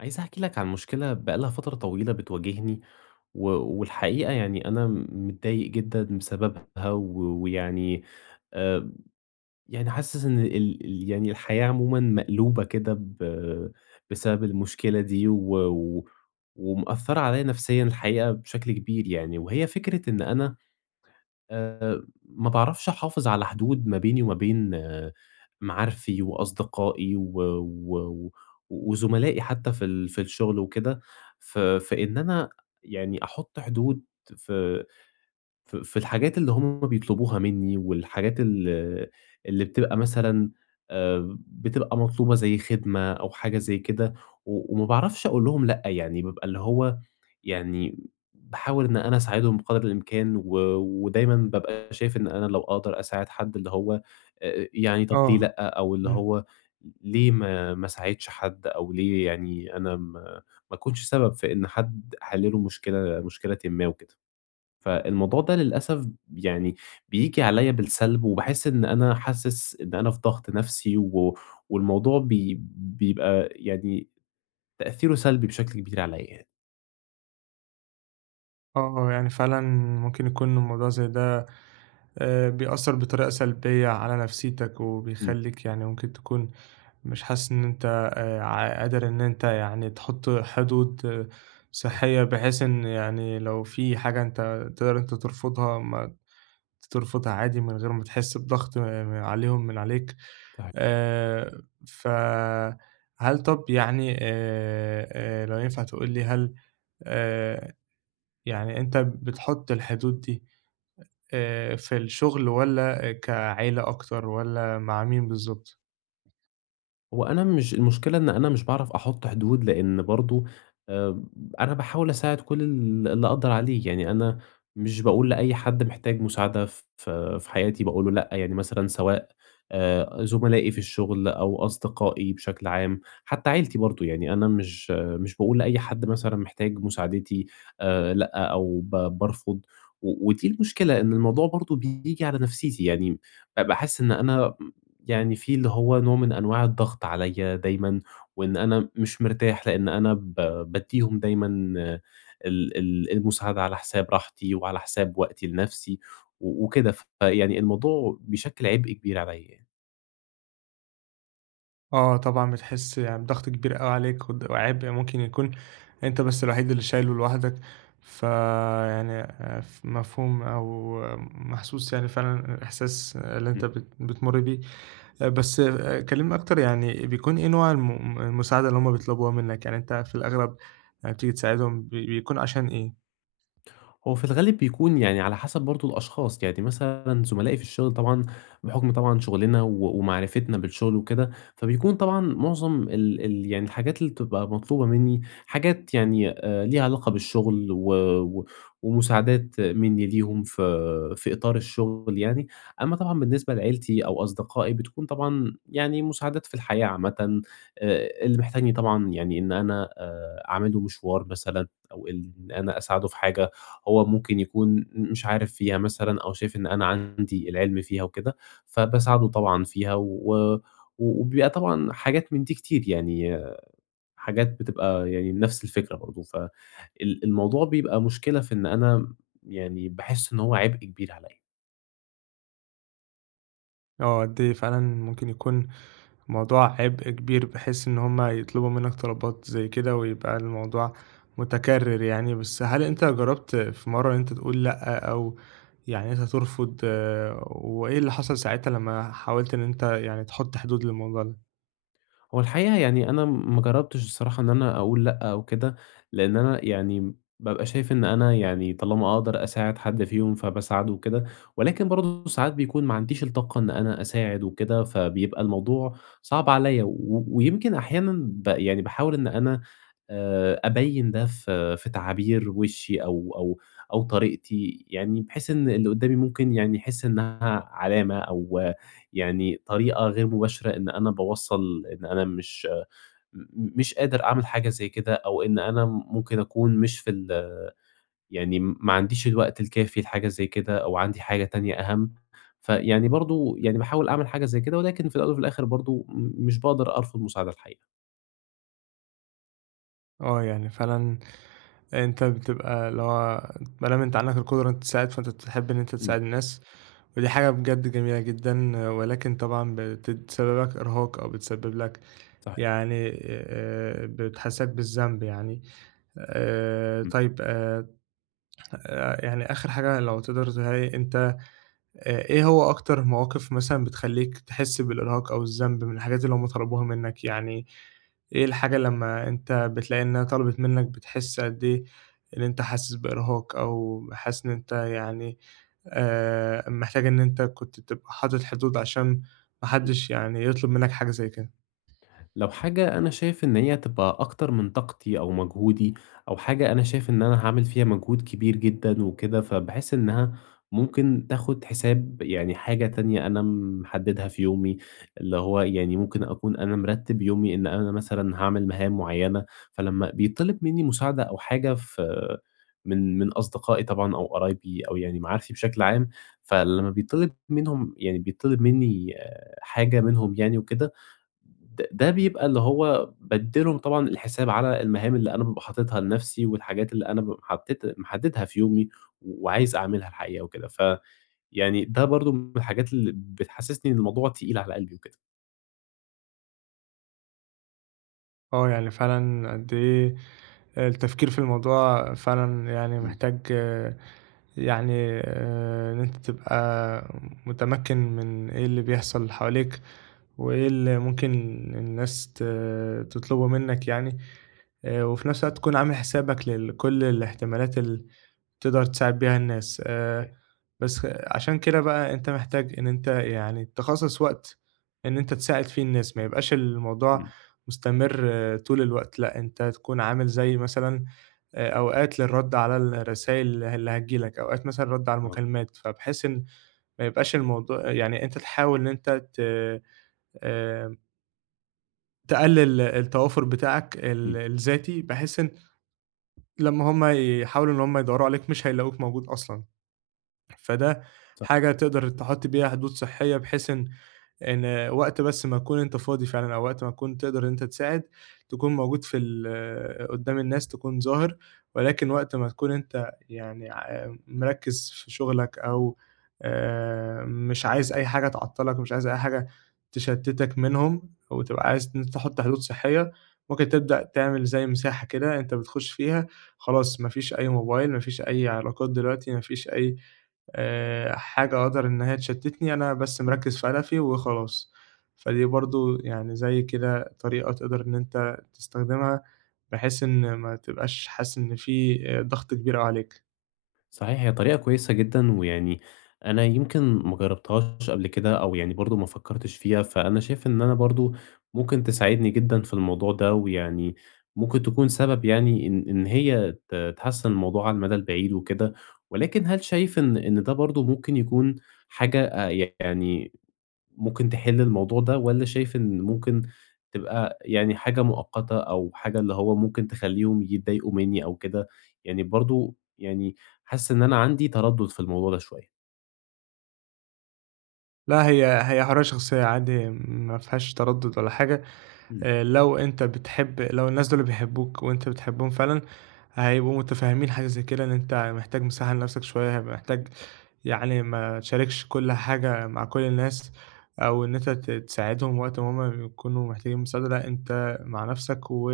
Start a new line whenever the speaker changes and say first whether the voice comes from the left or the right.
left: عايز أحكي لك عن مشكلة بقى لها فترة طويلة بتواجهني، و والحقيقة يعني أنا متضايق جدًا بسببها، و ويعني آآ، يعني حاسس إن ال يعني الحياة عمومًا مقلوبة كده بسبب المشكلة دي، و و ومأثرة عليَّ نفسيًا الحقيقة بشكل كبير يعني، وهي فكرة إن أنا ما باعرفش أحافظ على حدود ما بيني وما بين معارفي وأصدقائي و و و- وزملائي حتى في الشغل وكده، فإن أنا يعني أحُط حدود في في الحاجات اللي هم بيطلبوها منّي والحاجات اللي بتبقى مثلًا بتبقى مطلوبة زي خدمة أو حاجة زي كده، و وما باعرفش أقول لهم لأ، يعني بابقى اللي هو يعني باحاول إن أنا أساعدهم بقدر الإمكان، و ودايمًا بابقى شايف إن أنا لو أقدر أساعد حد اللي هو يعني طَب ليه
right: آه،
left: لأ، أو اللي
right: إمم،
left: هو ليه ما أساعدش حد أو ليه يعني أنا ما أكونش سبب في إن حد أحل له مشكلة مشكلةً ما وكده. فالموضوع ده للأسف يعني بييجي عليّا بالسلب، وباحس إن أنا حاسس إن أنا في ضغط نفسي، و والموضوع بيبقى يعني تأثيره سلبي بشكل كبير عليّا يعني.
right: آه، آه، يعني فعلًا ممكن يكون الموضوع زي ده بيأثّر بطريقة سلبية على نفسيتك،
left: إمم.
right: وبيخلّيك يعني ممكن تكون مش حاسس إن أنت ع قادر إن أنت يعني تحط حدود
left: آه،
right: صحية، بحيث إن يعني لو في حاجة أنت تقدر ترفضها عادي من غير ما تحس بضغط عليهم من عليك.
left: ده حقيقي.
right: آآ، فهل طَب يعني لو ينفع تقول لي هل آآ يعني أنت بتحُط الحدود دي في الشغل والّا كعيلة أكتر والّا مع مين بالضبط؟
left: هو أنا مش المشكلة إن أنا مش باعرف أحُط حدود، لإن برضه آآ أنا باحاول أساعد كل اللي أقدر عليه، يعني أنا مش باقول لأي حد محتاج مساعدة ف في حياتي باقول له لأ، يعني مثلًا سواء زملائي في الشغل أو أصدقائي بشكل عام، حتى عيلتي برضه، يعني أنا مش باقول لأي حد مثلًا محتاج مساعدتي لأ، أو بارفض، و ودي المشكلة إن الموضوع برضه بييجي على نفسيتي، يعني باحس إن أنا يعني في اللي هو نوع من أنواع الضغط عليّا دايمًا، وإن أنا مش مرتاح لإن أنا بادّيهم دايمًا ال المساعدة على حساب راحتي وعلى حساب وقتي لنَفْسي و وكده، فيعني الموضوع بيشكِّل عبء كبير عليّا يعني.
right: آه، طبعًا بتحس يعني بضغط كبير أوي عليك ود وعبء ممكن يكون أنت بس الوحيد اللي شايله لوحدك، فيعني ف مفهوم أو محسوس يعني فعلًا الإحساس اللي
left: إمم.
right: أنت بتمُر بيه. بس كلّمني أكتر يعني بيكون إيه نوع المساعدة اللي هُم بيطلبوها منّك؟ يعني أنت في الأغلب لمّا بتيجي تساعدهم بيكون عشان إيه؟
left: هو في الغالب بيكون يعني على حسب برضه الأشخاص، يعني مثلًا زملائي في الشغل طبعًا بحُكم طبعًا شُغلنا و ومعرفتنا بالشغل وكده، فبيكون طبعًا معظم ال يعني الحاجات اللي بتبقى مطلوبة منّي حاجات يعني ليها علاقة بالشغل و و ومساعدات منّي ليهم في إطار الشغل يعني، أمّا طبعًا بالنسبة لعيلتي أو أصدقائي بتكون طبعًا يعني مساعدات في الحياة عامةً، اللي محتاجني طبعًا يعني إن أنا أعمل له مشوار مثلًا أو إن أنا أساعده في حاجة هو ممكن يكون مش عارف فيها مثلًا أو شايف إن أنا عندي العلم فيها وكده، فباساعده طبعًا فيها و وبيبقى طبعًا حاجات من دي كتير، يعني حاجات بتبقى يعني نفس الفكرة برضه، الموضوع بيبقى مشكلة في إن أنا يعني باحس إن هو عبء كبير عليّا.
right: آه، قد إيه فعلًا ممكن يكون الموضوع عبء كبير بحيث إن هم يطلبوا منك طلبات زي كده ويبقى الموضوع متكرر يعني، بس هل أنت جرّبت في مرّة إن أنت تقول لأ أو يعني أنت ترفض وإيه اللي حصل ساعتها لمّا حاولت إن أنت يعني تحُط حدود للموضوع ده؟
left: هو الحقيقة يعني أنا ما جرّبتش الصراحة إن أنا أقول لأ أو كده، لإن أنا يعني بابقى شايف إن أنا يعني طالما أقدر أساعد حد فيهم فباساعده وكده، ولكن برضه ساعات بيكون ما عنديش الطاقة إن أنا أساعد وكده، فبيبقى الموضوع صعب عليّا، و ويمكن أحيانًا يعني باحاول إن أنا أبيّن ده في تعابير وشّي أو طريقتي، يعني بحيث إن اللي قدّامي ممكن يعني يحس إنها علامة أو يعني طريقة غير مباشرة إن أنا باوصّل إن أنا م مش قادر أعمل حاجة زي كده، أو إن أنا ممكن أكون مش في ال يعني ما عنديش الوقت الكافي لحاجة زي كده، أو عندي حاجة تانية أهم، فيعني برضه يعني باحاول أعمل حاجة زي كده، ولكن في الأول وفي الآخر برضه مش باقدر أرفض مساعدة الحقيقة.
right: آه، يعني فعلًا أنت بتبقى اللي هو ما دام أنت عندك القدرة إن أنت تساعد، فأنت بتحب إن أنت
left: إمم.
right: تساعد الناس ودي حاجة بجد جميلة جدًا، آه، ولكن طبعًا بتسبب لك إرهاق أو بتسبب لك
left: صحيح.
right: يعني بتحسّسك بالذنب يعني.
left: إمم.
right: طيب يعني آخر حاجة لو تقدر تقولها لي أنت إيه هو أكتر مواقف مثلًا بتخلّيك تحس بالإرهاق أو الذنب من الحاجات اللي هُم طلبوها منّك؟ يعني إيه الحاجة لمّا أنت بتلاقي إنّها طلبِت منّك بتحس قد إيه إن أنت حاسس بإرهاق أو حاسس إن أنت يعني محتاج إن أنت كنت تبقى حاطط حدود عشان ما
left: إمم.
right: حدّش يعني يطلب منّك حاجة زي كده؟
left: لو حاجة أنا شايف إن هي تبقى أكتر من طاقتي أو مجهودي أو حاجة أنا شايف إن أنا هاعمل فيها مجهود كبير جدًا وكده، فباحس إنها ممكن تاخد حساب يعني حاجة تانية أنا محددها في يومي، اللي هو يعني ممكن أكون أنا مرتب يومي إن أنا مثلًا هاعمل مهام معينة، فلما بيطلب مني مساعدة أو حاجة في من من أصدقائي طبعًا أو قرايبي أو يعني معارفي بشكل عام، فلما بيطلب منهم يعني بيطلب مني حاجة منهم يعني وكده، ده بيبقى اللي هو بادّيلهم طبعًا الحساب على المهام اللي أنا بابقى حاططها لنَفْسي والحاجات اللي أنا بابقى محددها في يومي وعايز أعملها الحقيقة وكده، فيعني ده برضه من الحاجات اللي بتحسّسني إن الموضوع تقيل على قلبي وكده.
right: آه، يعني فعلًا قد إيه التفكير في الموضوع فعلًا يعني
left: إمم.
right: محتاج يعني إن أنت تبقى متمكن من إيه اللي بيحصل حواليك، وإيه اللي ممكن الناس تطلبه منك يعني، وفي نفس الوقت تكون عامل حسابك كل الاحتمالات تقدر تساعد بيها الناس.
left: صحيح.
right: بس خ- عشان كده بقى أنت محتاج إن أنت يعني تخصص وقت إن أنت تساعد فيه الناس، ما يبقاش الموضوع
left: إمم.
right: مستمر طول الوقت، لأ أنت تكون عامل زي مثلًا أوقات للرد على الرسايل اللي هتيجي لك، أوقات مثلًا رد على
left: آه.
right: المكالمات، فبحيث إن ما يبقاش الموضوع يعني أنت تحاول إن أنت ت آآ، تقلل التوافر بتاعك ال
left: إمم.
right: الذاتي، بحيث إن لمّا هُم يحاولوا إن هُم يدوروا عليك مش هيلاقوك موجود أصلًا. فده
left: صح.
right: حاجة تقدر تحط بيها حدود صحية، بحيث إن إن وقت بس ما تكون أنت فاضي فعلًا، أو وقت ما تكون تقدر إن أنت تساعد، تكون موجود في ال آه، قدّام الناس تكون ظاهر، ولكن وقت ما تكون أنت يعني ع آه، مركّز في شغلك أو مش عايز أي حاجة تعطّلك، مش عايز أي حاجة تشتتك منهم، وتبقى عايز إن أنت تحط حدود صحية، ممكن تبدأ تعمل زي مساحة كده أنت بتخش فيها خلاص ما فيش أي موبايل، ما فيش أي علاقات دلوقتي، ما فيش أي حاجة أقدر إن هي تشتتني، أنا بس
left: إمم.
right: مركّز في هدفي وخلاص. فدي برضه يعني زي كده طريقة تقدر إن أنت تستخدمها، بحيث إن ما تبقاش حاسس إن في ضغط كبير أوي عليك.
left: صحيح، هي طريقة كويسة جدًا، ويعني أنا يمكن ما جرّبتهاش قبل كده أو يعني برضه ما فكّرتش فيها، فأنا شايف إن أنا برضه ممكن تساعدني جدًا في الموضوع ده، ويعني ممكن تكون سبب يعني إن إن هي تحسّن الموضوع على المدى البعيد وكده، ولكن هل شايف إن ده برضه ممكن يكون حاجة يعني ممكن تحل الموضوع ده، والّا شايف إن ممكن تبقى يعني حاجة مؤقتة أو حاجة اللي هو ممكن تخلّيهم يتضايقوا منّي أو كده؟ يعني برضه يعني حاسس إن أنا عندي تردُّد في الموضوع ده شوية.
right: لا هي حرية شخصية عادي ما فيهاش تردد ولا حاجة.
left: إمم.
right: لو أنت بتحب لو الناس دول بيحبوك وأنت بتحبهم فعلًا، هيبقوا متفهمين حاجة زي كده، إن أنت محتاج مساحة لنفسك شوية، هيبقى محتاج يعني ما تشاركش كل حاجة مع كل الناس، أو إن أنت تساعدهم وقت ما هُم بيكونوا محتاجين مساعدة، لأ أنت مع نفسك و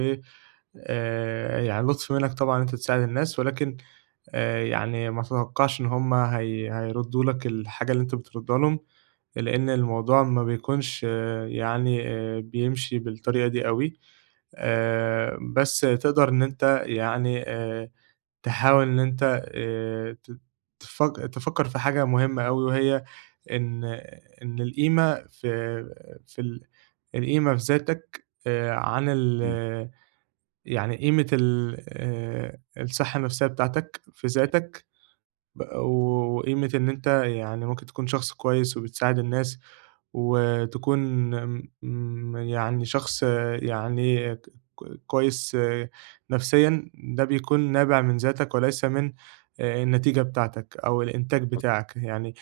right: آآ يعني لطف منك طبعًا إن أنت تساعد الناس، ولكن يعني ما تتوقعش إن هُم هيردّوا لك الحاجة اللي أنت بتردّها لهم، لإن الموضوع ما بيكونش يعني بيمشي بالطريقة دي أوي. بس تقدر إن أنت يعني تحاول إن أنت ت تفك تفكّر في حاجة مهمة أوي وهي إن إن القيمة في في ال القيمة في ذاتك عن ال
left: إمم.
right: يعني قيمة ال الصحّة النفسيّة بتاعتك في ذاتك وقيمة إن أنت يعني ممكن تكون شخص كويس وبتساعد الناس، وتكون يعني شخص يعني كويس نفسيًا، ده بيكون نابع من ذاتك وليس من النتيجة بتاعتك أو الإنتاج بتاعك، يعني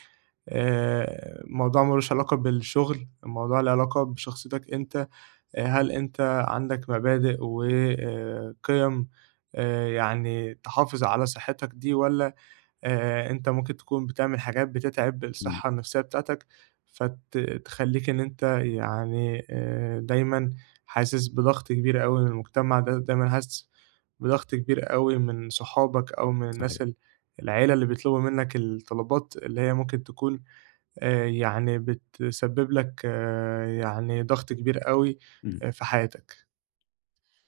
right: الموضوع ما لوش علاقة بالشغل، الموضوع له علاقة بشخصيتك أنت، آه، هل أنت عندك مبادئ وقِيَم يعني تحافظ على صحتك دي والّا أنت ممكن تكون بتعمل حاجات بتتعب
left: إمم.
right: الصحة النفسية بتاعتك، فت تخلّيك إن أنت يعني دايمًا حاسس بضغط كبير أوي من المجتمع ده، دايمًا حاسس بضغط كبير أوي من صحابك أو من
left: صحيح.
right: الناس العيلة اللي بيطلبوا منّك الطلبات اللي هي ممكن تكون يعني بتسبب لك يعني ضغط كبير أوي
left: إمم.
right: في حياتك.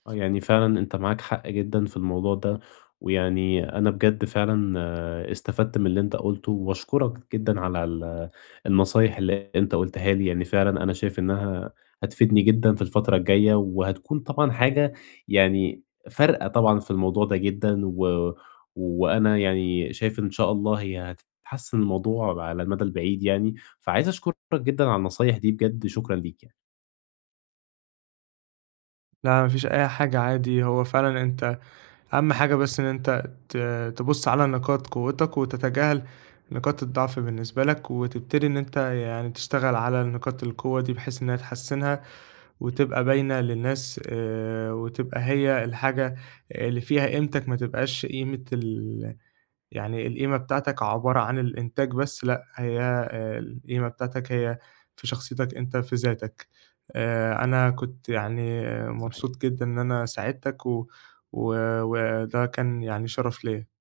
left: آه، يعني فعلًا أنت معاك حق جدًا في الموضوع ده، ويعني أنا بجد فعلًا استفدت من اللي أنت قُلته، وأشكرك جدًا على النصايح اللي أنت قُلتها لي، يعني فعلًا أنا شايف إنها هتفيدني جدًا في الفترة الجاية، وهتكون طبعًا حاجة يعني فارقة طبعًا في الموضوع ده جدًا، و وأنا يعني شايف إن شاء الله هي هتحسّن الموضوع على المدى البعيد يعني، فعايز أشكرك جدًا على النصايح دي بجد، شكرًا ليك يعني.
right: لا ما فيش أي حاجة عادي، هو فعلًا أنت أهم حاجة بس إن أنت تبُص على نقاط قوتك وتتجاهل نقاط الضعف بالنسبة لك، وتبتدي إن أنت يعني تشتغل على نقاط القوة دي بحيث إنها تحسّنها وتبقى باينة للناس وتبقى هي الحاجة اللي فيها قيمتك ما تبقاش قيمة ال يعني القيمة بتاعتك عبارة عن الإنتاج بس لأ، هي القيمة بتاعتك هي في شخصيتك أنت، في ذاتك. أنا كنت يعني
left: صحيح.
right: مبسوط جدًا إن أنا ساعدتك و و وده كان يعني شرف ليّا.